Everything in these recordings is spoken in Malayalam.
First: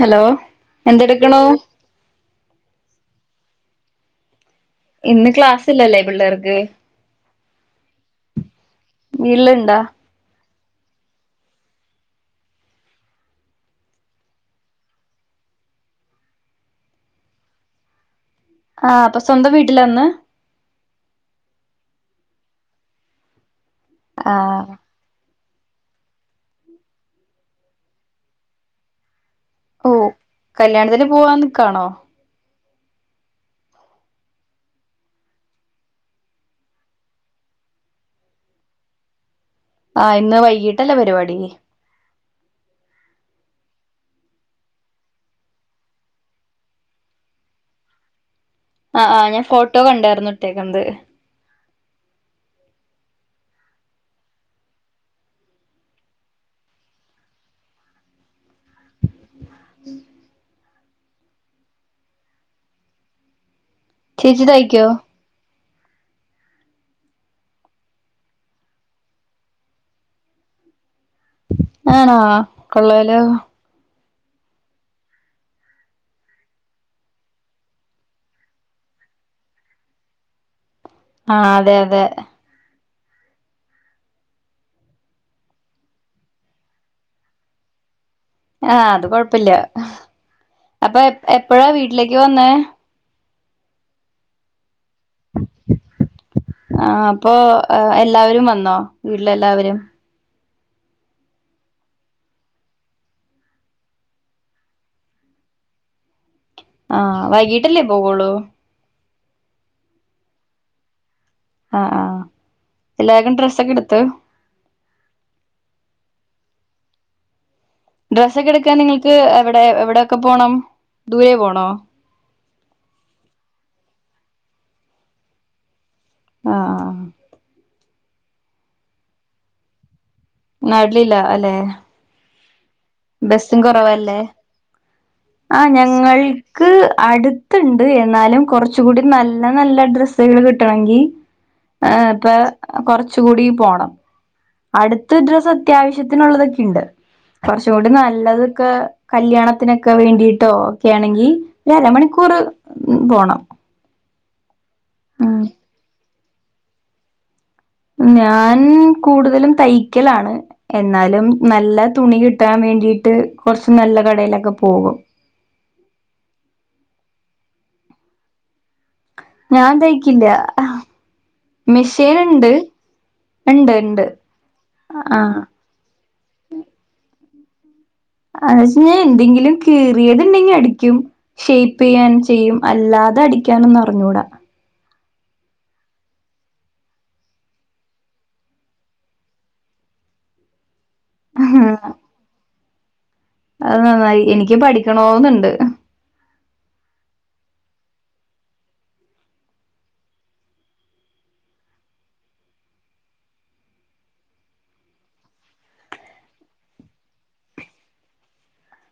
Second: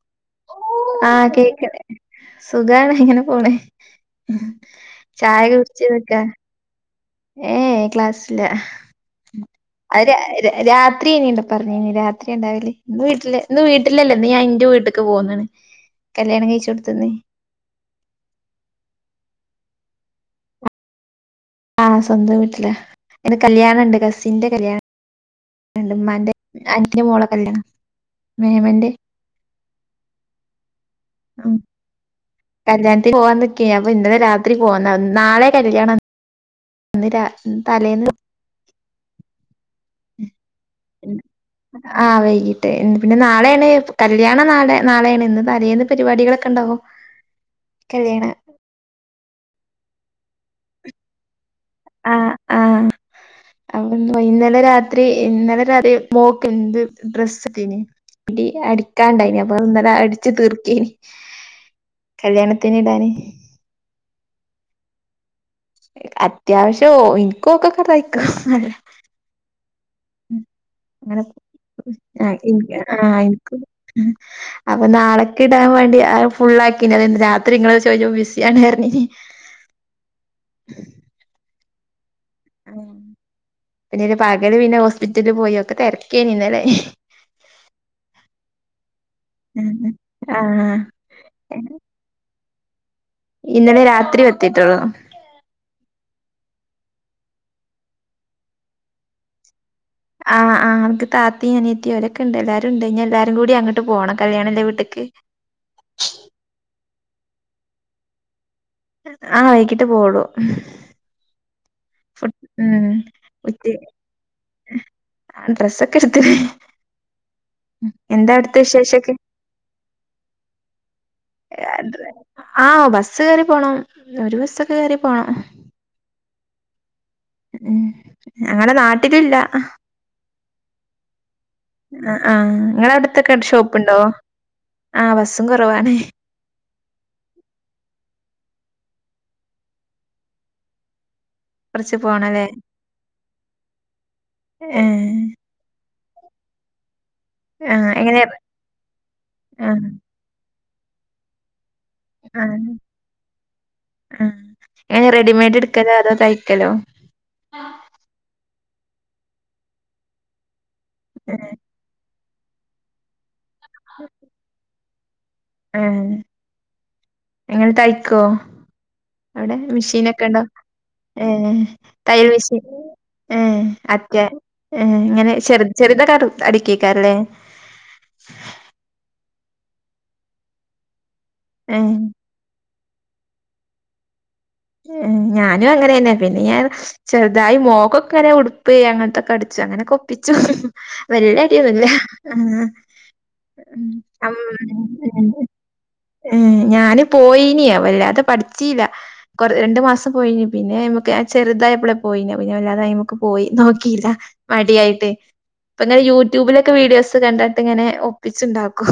ഹലോ ആഹ് എന്തെടുക്കണു കേക് സുഖാണ് ഇങ്ങനെ പോണ്. ഉം ഇന്ന് ക്ലാസ്ല്ല്ല ല്ലേ പിള്ളേർക്ക്? ഏ ക്ലാസില്ല വീട്ടിലുണ്ടാ അവര് രാത്രി ഇനി ഇണ്ടോ പറഞ്ഞ ഇനി രാത്രി ഉണ്ടാവില്ലേ ഇന്ന് വീട്ടില് ഇന്ന് വീട്ടിലല്ലേന്ന് ഞാൻ എന്റെ വീട്ടക്ക് പോകുന്നാണ് കല്യാണം കഴിച്ച കൊടുത്തന്ന് ആഹ അപ്പൊ സ്വന്തം വീട്ടിലന്ന് ആഹ സ്വന്തം വീട്ടില്ല എന്നെ കല്യാണം രണ്ട് കസിൻന്റെ ആഹ് കല്യാണം എന്റുമ്മന്റെ അന്റെ മോളെ കല്യാണം മേമന്റെ ഓ കല്യാണത്തിന് പോവാ നിക്കാണോ കല്യാണത്തി പോകവാൻ നിക്കാണ് അപ്പൊ ഇന്നലെ രാത്രി പോകന്ന നാളെ കല്യാണം ഇന്ന് രാ ഇന്ന് തലേന്ന് ആഹ ഇന്ന് വൈകീട്ടല്ലേ പരിപാടി ട്ട് പിന്നെ നാളെയാണ് കല്യാണ നാളെ നാളെയാണ് ഇന്ന് തലേന്ന പരിപാടികളൊക്കെ ഉണ്ടാവോ കല്യാണ ആഹ് ആഹ് ഞാൻ ഫോട്ടോ കണ്ടായിരുന്നു ഇട്ടേക്കുന്നത് ആഹ ആഹ അ ഇന്നലെ രാത്രി ഇന്നലെ രാത്രി മോക്ക് എന്ത് ഡ്രസ് തീ അടിക്കാണ്ടായിന അപ്പൊ ഇന്നലെ അടിച്ചു തീർക്കിയേന് കല്യാണത്തിന് ഇടാണ് ചേച്ചിതായ്ക്കോ അത്യാവശ്യോ എനിക്കും ഒക്കെ തയ്ക്കാ ഉം അ ആണോ ആ എ ആ കൊള്ളാലോ എനിക്ക് ഉം. അപ്പൊ നാളെക്ക് ഇടാൻ വേണ്ടി ഫുള്ളാക്കി രാത്രി നിങ്ങളോട് ചോദിച്ചപ്പം ബിസിയാണ് പറഞ്ഞ്. ആ അതെ അതെ പിന്നെ ഒരു പകല് പിന്നെ ഹോസ്പിറ്റലില് പോയി ഒക്കെ തിരക്കേ ഇന്നല്ലേ? ആ അത് കൊഴപ്പില്ല. ആഹ് അപ്പൊ എപ്പഴാ വീട്ടിലേക്ക് വന്നേ? ഇന്നലെ രാത്രി എത്തിട്ടേയുള്ളു. ആ അപ്പൊ എല്ലാവരും വന്നോ? വീട്ടിലെ എല്ലാവരും? ആ ആ താത്തി അനിയത്തി അവരൊക്കെ ഇണ്ട് എല്ലാരും ഇണ്ട് എല്ലാരും കൂടി അങ്ങോട്ട് പോണം കല്യാണല്ല വീട്ടേക്ക്. ആ വൈകീട്ടല്ലേ പോവോളൂ? ആ വൈക്കിട്ടേ പോവുള്ളു. ആ ആ ഫ ഉം എല്ലാവർക്കും ഉറ്റി ഡ്രസ്സൊക്കെ എടുത്ത് ആ ഡ്രസ്സ് [unintelligible] ഡ്രസ്സൊക്കെ എടുക്കാൻ നിങ്ങൾക്ക് എവിടെ എവിടൊക്കെ പോണം? ദൂരെ പോണോ? ആഹ് ബസ്സ് കേറി പോണം ഒരു ബസ് ഒക്കെ കേയറി പോണം. ആ ഉം. ഞങ്ങടെ നാട്ടിലില്ല. നാട്ടിലില്ല അല്ലെ? ആ ബസും കുറവാ അല്ലേ? ആഹ് ബസ്സും ആ കുറവാണ് ഞങ്ങൾക്ക് അടുത്തുണ്ട് എന്നാലും കുറച്ചുകൂടി നല്ല നല്ല ഡ്രസ്സുകള് കിട്ടണഎങ്കി ഏ കൊറച്ച് ഇപ്പൊ പോണല്ലേ കൊറച്ച് കൂടി പോണം. ഏഹ് അടുത്ത ഡ്രസ് അത്യ ആവശ്യനുള്ളതൊക്കെയുണ്ട്. കുറച്ചും കൂടി ആഹ് എങ്ങനെ നല്ലതൊക്കെ ആഹ് കല്യാണത്തിനൊക്കെ വേണ്ടിട്ടോ ക്കയാണെങ്കി അരമണിക്കൂർ ആഹ് പോണം ആഹ് ഉം ഹലോ ഞാൻ കൂടുതലും തയ്ക്കലാണ്. എന്നാലും ഏഹ് നല്ല തുണി കി തൻ വേണ്ടിട്ട് കുറച്ച് നല്ല കടയിലൊക്കെ പോകും. നിങ്ങള് തയ്ക്കോ? അവിടെ ഞാൻ മെഷീനെക്കെ തയ്ക്കില്ല ഉണ്ടോ? ഏ തയൽ മെഷീന്ണ്ട് മെഷീൻ ഏ ഇണ്ട് ഇണ്ട് അറ്റ ഏ ഇങ്ങനെ ആഹ് ചെ ചെറുത കർ അടക്കിവെയ്ക്കാറില്ലേ? ക്ഷേ ഞാൻ എന്തെങ്കിലും കീറിയത്ണ്ടെങ്കി അടിക്കും ഏഹ് ഷെയ്പ്പെയ്യാൻ ചെയ്യും അല്ലാതെ അടിക്കാനൊന്ന് അറിഞ്ഞൂടാ ഉം ഞാനും അങ്ങനെ തന്നെ പിന്നെ ഞാൻ ചെറുതായി മോക്കൊങ്ങനെ ഉടുപ്പ് അങ്ങനത്തൊക്കെ അടിച്ചു അങ്ങനെക്കെ ഒപ്പിച്ചു വല്ലടിയൊന്നുല്ല അത് നന്നായി എനിക്ക് പഠിക്കണോന്നിണ്ട് പോയിനി അവല്ലാതെ പഠിച്ചീല കൊറ രണ്ടു മാസം പോയിഞ് പിന്നെ നമുക്ക് ചെറുതായപ്പോളെ പോയി പിന്നെ വല്ലാതായിമമ്മുക്ക് പോയി നോക്കിയില്ല മടിയായിട്ട് ഇപ്പ ഇങ്ങനെ യൂട്യൂബിലൊക്കെ വീഡിയോസ് കണ്ടട്ട് ഇങ്ങനെ ഒപ്പിച്ചുണ്ടാക്കും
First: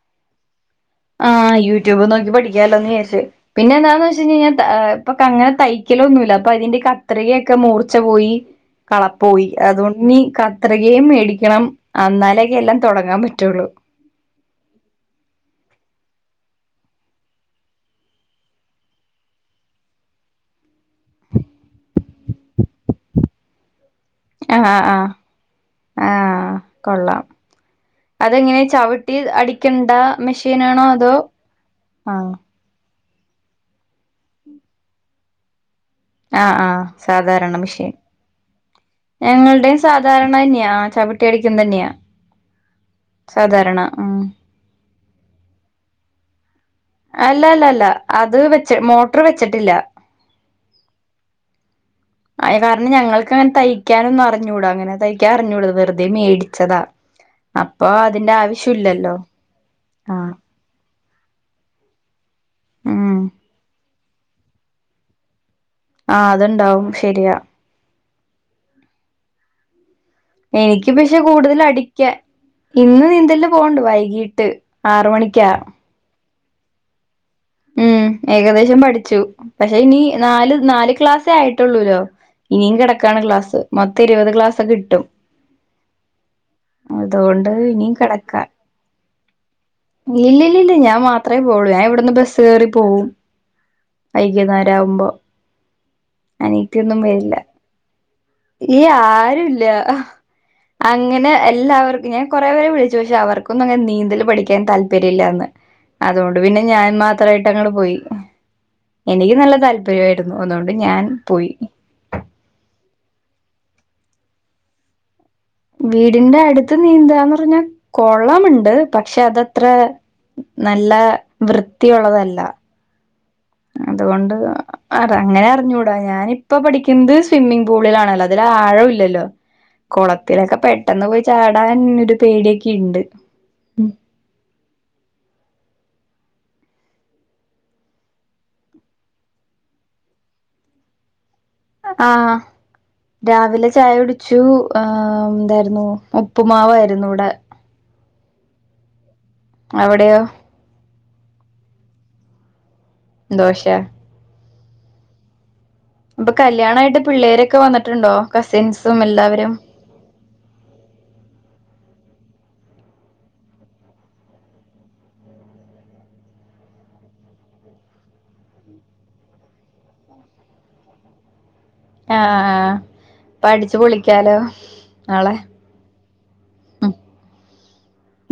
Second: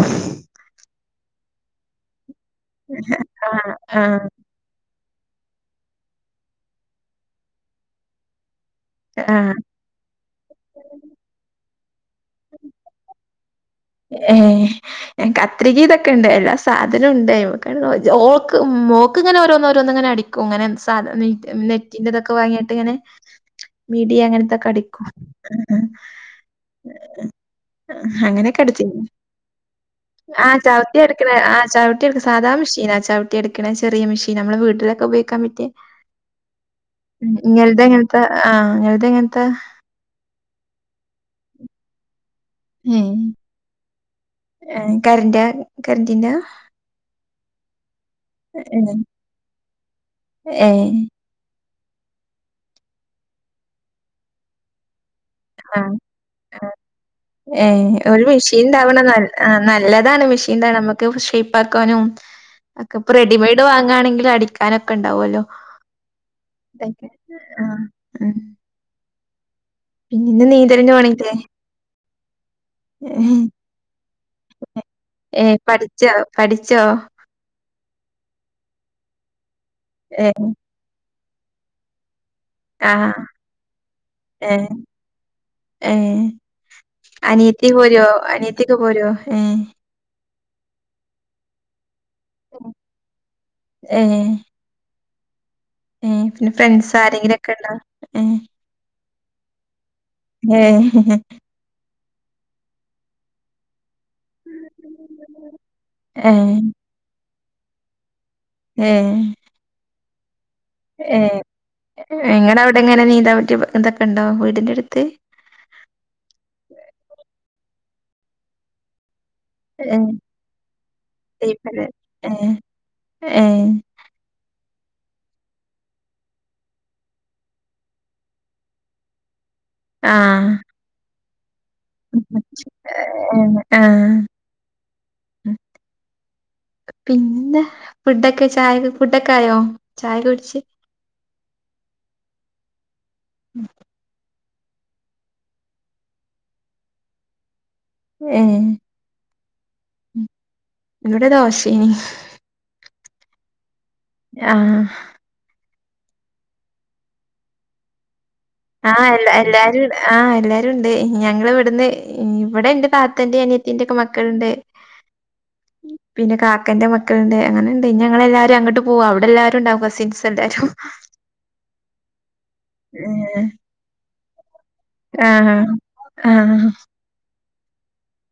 ആ യൂട്യൂബ് നോക്കി പഠി ക്കാലോന്ന് വിചാരിച്ച് ആഹ് പിന്നെന്താന്ന് ആഹ് വെച്ച് കഴിഞ്ഞ താ പ്പൊങ്ങനെ തയ്ക്കലൊന്നുല്ല അപ്പൊ അതിന്റെ കത്രികയൊക്കെ മൂർച്ച പോയി കളപ്പോയി ആഹ് അതുകൊണ്ടിനി കത്രികയും മേടിക്കണം അന്നാലേക്കെ എല്ലാം തൊടങ്ങാൻ പറ്റുള്ളൂ ഏ കത്രിക ഇതൊക്കെ ഉണ്ട് എല്ലാ സാധനം ഉണ്ട് ഓക്ക് മോക്ക് ഇങ്ങനെ ഓരോന്നോരോന്നിങ്ങനെ അടിക്കും അങ്ങനെ [unintelligible] നിതൊക്കെ വാങ്ങിയിട്ട് ഇങ്ങനെ മിടി അങ്ങനെത്തൊക്കെ ആഹ് അടിക്കും ആഹ് ഉം ആഹ് കൊള്ളാം ഉം ഹങ്ങനെ അതെങ്ങനെ ചവിട്ടി അടിക്കണ്ട ആ മെഷീനാണോ ചവിട്ടി അതോ എടുക്കണ ആ ചവിട്ടി എടുക്ക ആഹ് സാധാ മെ ഇനാ ചവിട്ടി അടിക്കണ ചെറിയ മെഷീൻ നമ്മട വീട്ടിലൊക്കെ ഉപയോഗിക്കാൻ പ ആ ആ സാധാരണ മെഷീൻ. എങ്ങനത്തെ ആഹ് ഇങ്ങൾത് എങ്ങനത്തെ ഞങ്ങൾടെയും സാധാരണന്നെയാ ചവിട്ടി അടിക്കുന്ന തന്നെയാ സാധാരണ ഉം കറിന്റ കറന്റിന്റ അല്ലല്ലല്ല അത് വെച്ച് ഏഹ് മോട്ടർ വെച്ചിട്ടില്ല ഏഹ് അ കാരണം ഞങ്ങൾക്ക് അങ്ങനെ തയ്ക്കാനൊന്നും അറിഞ്ഞൂടാ അങ്ങനെ തയ് ആ ഏ അപ്പൊ ഒരു അതിന്റെ ആവശ്യം മെഷീൻണ്ടാവണം ഇല്ലല്ലോ ന നല്ലതാണ് ആഹ് മെഷീൻ നമ്മുക്ക് ഷെയിപ്പാക്കാനും ഒക്കെ ഇപ്പൊ ഉം റെഡിമേഡ് വാങ്ങാണെങ്കിൽ അടിക്കാനൊക്കെ ഉണ്ടാവുല്ലോ ആ അതുണ്ടാവും ശരിയാ ഉം പിന്നെ ഇന്ന് എനിക്ക് നീന്തലിന് പക്ഷെ പോണില്ലേ കൂടുതലടിക്ക ഇന്ന് നീന്തലിന് പോകിണ്ട് വൈകീട്ട് ആറ്മണിക്കാ ഏഹ് പഠിച്ചോ പഠിച്ചോ ഉം ഏകദേശം പഠിച്ചു പക്ഷെ ഇനി ഏഹ് നാല് നാല് ക്ലാസ് ആയിട്ടുള്ളൂല്ലോ ഇനിയും ആഹ് കിടക്കാണ് ക്ലാസ്സ് മത്ത ഇരുപത് ഗക്ലാസ് ഏഹ് കിട്ടും ഏഹ് അതുകൊണ്ട് അനിയത്തി ഇനിയും പോരോ കിടക്കാ അനിയത്തിയൊക്കെ പോരോ ഏഹ് ഇല്ല ഇില്ല ഞാൻ മാത്രേ പോള്ളൂ ഞാൻവിടുന്ന് കേറി പോകവും വൈകുന്നേരം ആവുമ്പോ ഏ പിന്നെ ഫ്രണ്ട്സ് അനിയത്തിയൊന്നും വരില്ല ആരെങ്കിലുംക്കെ ഉണ്ടോ ഏ അല്ല അങ്ങനെ എല്ലാവർക്കും ഞാൻ കുറേ പേരെ വിളിച്ചു പക്ഷെ അവർക്കൊും അെ നീ പഠിക്കാൻ താല്പര്യമല്ലന്ന് അതുകൊണ്ട് ഏഹ് പിന്നെ ഞാൻ എത്രായിട്ട് അങ്ങടെ പോയി എനിക്ക് നല്ല താല്പര്യമായി അാണ് ഏ നിങ്ങടെ അവിടെ എങ്ങനെ നീന്താൻ പറ്റി എന്തൊക്കെ ഉണ്ടോ വീടിന്റെ അടുത്ത് വീടിന്റെ അടുത്ത് നീന്താന്ന് പറഞ്ഞാ കൊള്ളമുണ്ട് പക്ഷെ അത അത്ര ഏഹ് നല്ല ഏഹ് വൃത്തിയള്ളതല്ല ഏഹ് അതുകൊണ്ട് അ അങ്ങനെ അറിഞ്ഞൂടാ ഞാാനിപ്പ പഠിക്കുന്നത് സ്വിമ്മിംഗ പൂളിലാണല്ലോ അതില ആഴം ഇല്ലല്ലോ ആഹ് കൊളത്തിലൊക്കെ പെട്ടെന്ന് പോയ് ചാട് ടാനൊരു പേടിയൊക്കെ ഇണ്ട് ആഹ് പിന്നെ ഫുഡൊക്കെ ചായ ഫുഡൊക്കെ ആയോ ചായ കുടിച്ച് ആ രാവിലെ ചായ കുടിച്ചു ശൂ ആ എന്തായിരുന്നു? ഉപ്പുമാവായിരുന്നു ഇവടെ. ഏ എവടെയോ ഇവടെ ദോശേനി ദോശ ആഹ് അപ്പ കല്യാണായിട്ട് പിള്ളേരൊക്കെ വന്നിട്ടുണ്ടോ? ആഹ് എല്ല എല്ലാവരും ആ എല്ലാരും ഉണ്ട്. ഞങ്ങള് ഇവിടുന്ന് ഇവിടെന്റെ താത്തന്റെ അനിയത്തിന്റെ ഒക്കെ മക്കള്ണ്ട്. പിന്നെ കാക്കന്റെ മക്കള്ണ്ട്. അങ്ങനെണ്ട് ഇഞ്ഞി ഞങ്ങളെല്ലാരും അങ്ങട്ട് പൂവാ. അവിടെ എല്ലാരും ഉണ്ടാവും. കസിൻസ് എല്ലാരും. ആ ആ പ്പടി ച്ചു പൊളിക്കാലോ ആ നാളെ ആ ആ ഉം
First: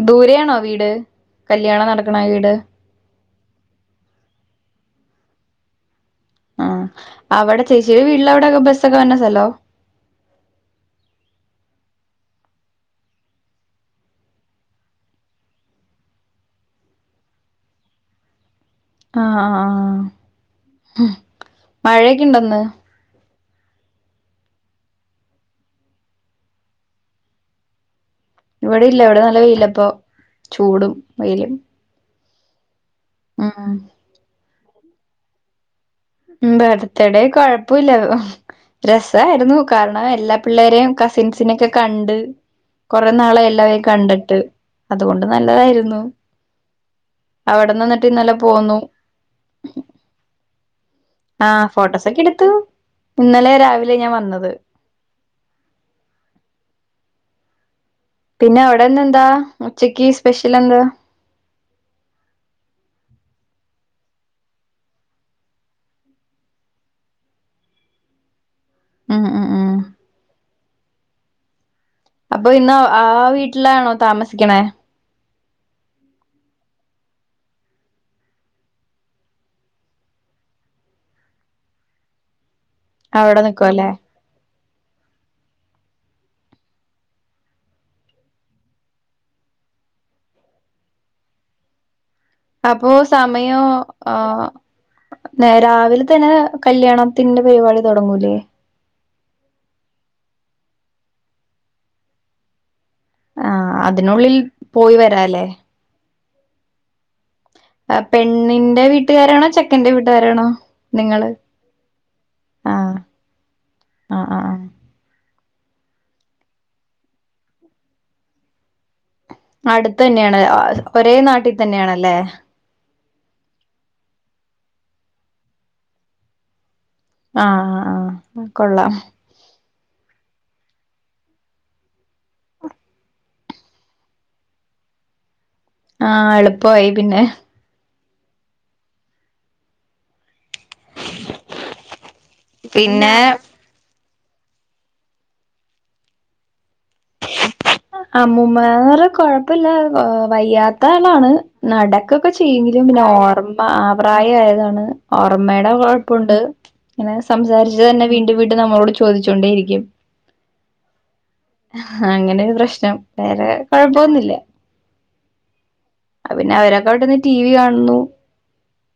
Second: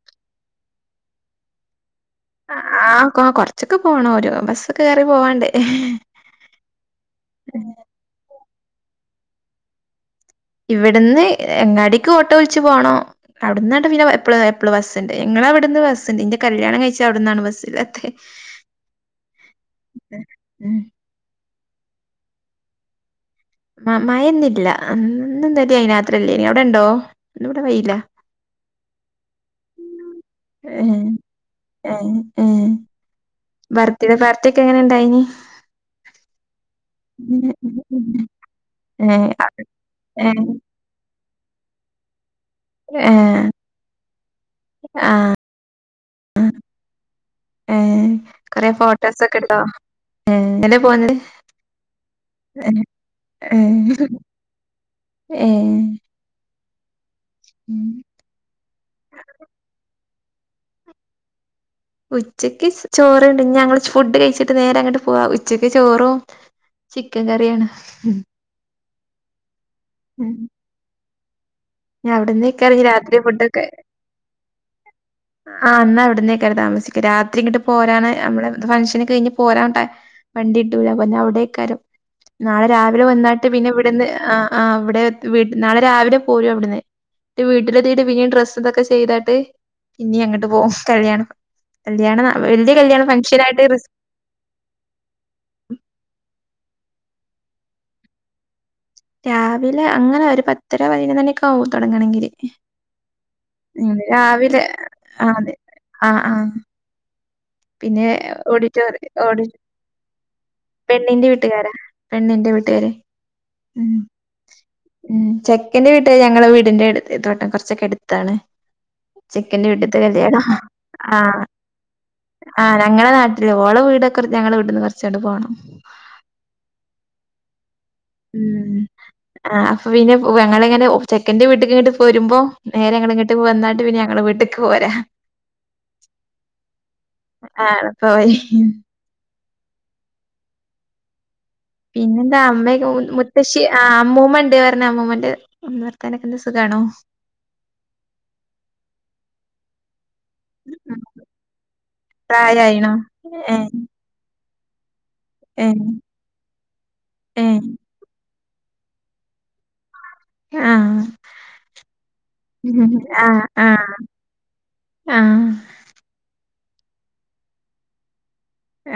ദൂരെയാണോ വീട് കല്യാണം നട അ ആ കോ കൊറ കൊറച്ചൊക്കെ പോണം. ഒര് ബസ്സൊക്കെ കേറി പോവാണ്ട്. ആ അവടെ ചേച്ചീടെ വീട്ടിൽ അവ ടെ ബസ്സൊക്കെ വരുന്ന സ്ഥലോ ഇവിടുന്ന് എങ്ങാടേക്ക് ഓട്ടോ വിളിച്ചു പോണോ അവിടന്നാണ്ട് പിന്നെ എപ്പള് എപ്പള് ബസ് ഇണ്ട്. ഇങ്ങളവിടുന്ന് ബസ്ണ്ട്. ഇന്റെ കല്യാണം കഴിച്ച അവിടന്നാണ് ബസ് ഇല്ലാത്ത്. ആഹ് ആഹ് ആഹ് ഹ് മഴയൊക്കെ ഉണ്ടോ ഇന്ന് മയ ഇന്നില്ല. ഇന്നും ഇന്നലെ രാത്രീം ഇല്ലേനിം അവിടേണ്ടോ? ഇന്ന് ഇവടെ വെയിലാ ഇവിടെ ഇല്ല. ഇവിടെ നല്ല വെയിലാപ്പോ. ചൂടും ഏഹ് വെയിലും. ഏഹ് ഏഹ് ഉം ബർത്ത്ഡേ പാർ ട്ടിയൊക്കെ എങ്ങനെ ഇണ്ടായിനി? ബർത്ത്ഡേ കൊഴപ്പൂല്ല. ഏഹ് രസായിരുന്നു കാരണം എല്ലാ ഏഹ് പിള്ളേരേം കസിൻ സിനെയൊക്കെ കണ്ട് കൊറെ ഏഹ് നാളായി എല്ലാവരേം കണ്ടിട്ട് ആഹ് ഏഹ് കൊറെ ഫോട്ടോസൊക്കെ എടുത്തോ ഏഹ് എങ്ങട്ടേ പോന്നത് ആ ഫോട്ടോസൊക്കെ എടുത്തു. ഏഹ് ഇന്നലെ ഏഹ് രാവിലെ ഞാൻ വന്നത്. ഉം പെഷ്യൽ എന്താ ഉച്ചക്ക് ചോറുണ്ട് ഞങ്ങള് ഫുഡ് കഴിച്ചിട്ട് നേരെ അങ്ങട്ട് പോവാ ഉച്ചക്ക് ചോറും ചിക്കൻ കറിയാണ് ഉം ആ ആ ആ ഉം അപ്പൊ ഇന്ന് രാത്രി ആ വീട്ടിലാണോ താമസിക്കണേ ആ എന്നാ അവിടന്നേക്കാ താമസിക്കും രാത്രി ഇങ്ങിട്ട് പോരാന് നമ്മെ ഫംഗ്ഷന് ഒക്കെ കഴിഞ്ഞ് പോരാൻ വണ്ടി ട്ടൂല അപ്പ അവിടേക്കാരും നാളെ രാവിലെ അവിടെ വന്നിട്ട് പിന്നെ നിക്കുവല്ലേ ഇവിടുന്ന് ആ ആഹ് അവിടെ വീട്ട് നാളെ രാവിലെ പോരും അവിടുന്ന് വീട്ടിലെത്തിട്ട് പിന്നെ ഡ്രസ്സ് ഇതൊക്കെ ചെയ്തട്ട് ഇനി അങ്ങട്ട് പോകും കഴിയണം അപ്പോ സമയോ ആ നേ രാവിലെ തന്നെ കല്യാണത്തിന്റെ പരിപാടി തുടങ്ങൂലേ രാവിലെ അങ്ങനെ ഒരു പത്തര പത് ആഹ് അതിനുള്ളിൽ പോയി വരാല്ലേ ആഹ് ആഹ് പിന്നെ പെണ്ണിന്റെ ഓഡിറ്റോറിയ ഓഡി വീട്ടുകാരാണോ ചെക്കന്റെ വീട്ടുകാരാണോ പെണ്ണിന്റെ നിങ്ങള് വീട്ടുകാരാ പെണ്ണിന്റെ വീട്ടുകാര് ആഹ് ഉം ആഹ് ആഹ് ആഹ് ഉം ചെക്കന്റെ വീട്ഞങ്ങള്ക്കെ വീടിന്റെ അടുത്താണ്കുറച്ചൊക്കെ അടുത്താണ് ചെക്കന്റെ വീട്ട്ത്തെ അടുത്ത് ന്നെയാണ് ഒരേ നാട്ടിൽ തന്നെയാണല്ലേ ആഞ ഞങ്ങളെ നാട്ടില് ഓള വീടെക്ക ഞങ്ങള് വീടിന്ന് കൊറച്ചെങ്ങട് പോകണം ആ ആ ആ കൊള്ളാം ആ അപ്പൊ പിന്നെ പെങ്ങള ങ്ങനെ ചെക്കൻന്റെ വീട്ടിക്ക് ങ്ങട്ട് വരുമ്പോനേ ട്ടക്ക് വന്നാട്ട് പിന്നെ ഞങ്ങള വീട്ടിലക്ക് പോരാ ആഹ എളുപ്പയി പിന്നെ ഓയി [inaudible] പിന്നെ ന്താ അമ്മയെക്കെ പിന്നെ മുത്തശ്ശി ആ അമ്മൂമ്മ ഉണ്ടേ പറഞ്ഞ അമ്മൂമ്മന്റെ വർത്താനൊക്കെന്ത സുഖമാണോ അമുമാര്കൊഴപ്പല്ല ആ വയ്യാത്ത ആളാണ് നടക്കൊക്കെ ചെയ്യെങ്കിലും പ്രായായിണോ പിന്നെ ഏ ഓർമ്മ ആ പ്രായമായതാണ് അ ഏ ഓർമ്മയടെ കൊഴപ്പണ്ട് ഇങ്ങനെ ഏ സംസാരിച്ച്ു തന്നെ വീണ്ടും വീട്ട് നമ്മളോട് ചോദിച്ചൊണ്ടേ ഇരിക്കും ആഹ അങ്ങനെ ഒരു പ്രശ്നം ആ വേറെ ആ കൊഴപ്പൊന്നില്ല ആ പിന്നെ അവരെ വിടെന്ന് ടി വി കാണുന്നു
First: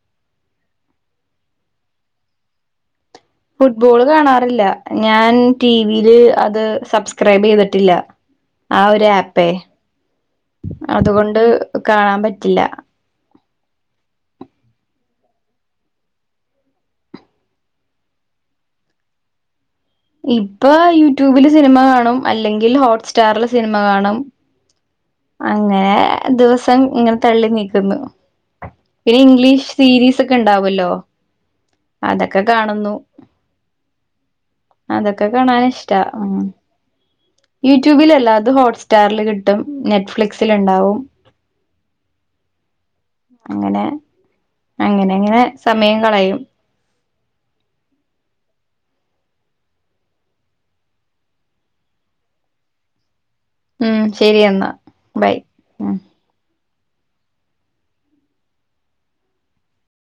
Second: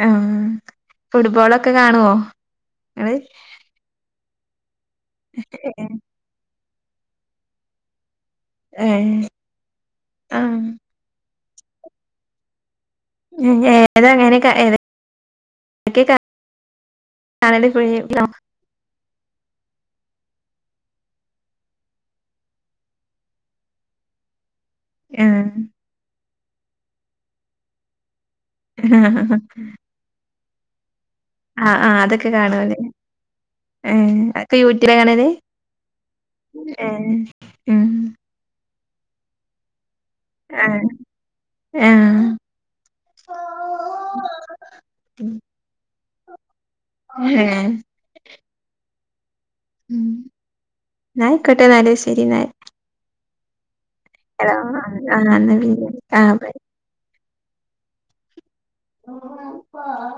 ആ ഫുട്ബോൾൊക്കെ കാണുവോ നിങ്ങള് ഫുട്ബോൾ കാണാ അല്ല ഞാൻ ഏ ടിവിൽ അത് സബ്സ്ക്രൈബ് ചെയ്തിട്ടില്ല ആ ഒരു ആപ്പേ ആ അതുകൊണ്ട് കാണാൻ പറ്റില്ല ഏതങ്ങനെ ഏതഴ [inaudible] ഇപ്പൊ യൂട്യൂബില് സിനിമ കാണും അല്ലെങ്കിൽ ഹോട്ട്സ്റ്റാറിലെ സിനിമ കാണും മു അങ്ങനെ ദിവസം ഇങ്ങനെ തള്ളി നീക്കുന്നു പിന്നെ ഇംഗ്ലീഷ് സീരീസ് ഒക്കെ ഒക്ക ഉണ്ടാവല്ലോ ആ, ആ, അതൊക്കെ കാണുവല്ലേ യൂട്യൂബിലാ അതൊക്കെ കാണല് കാണൻ ഇഷ്ടാ, ഉം ഏ ഉം യൂട്യൂബിലല്ല അത് ഹോട്ട്സ് സ്റ്റാറിൽ കിട്ടും നെ നറ്റ്ഫ്ലിക്സിൽ ആ ഉണ്ടാവും ആ അങ്ങനെ അങ്ങനെ അങ്ങനെ സമയം കളയും ആ ഉം, [unintelligible] ഉം ശരി ആ, എന്നാ ബൈ ഉം ആ [unintelligible]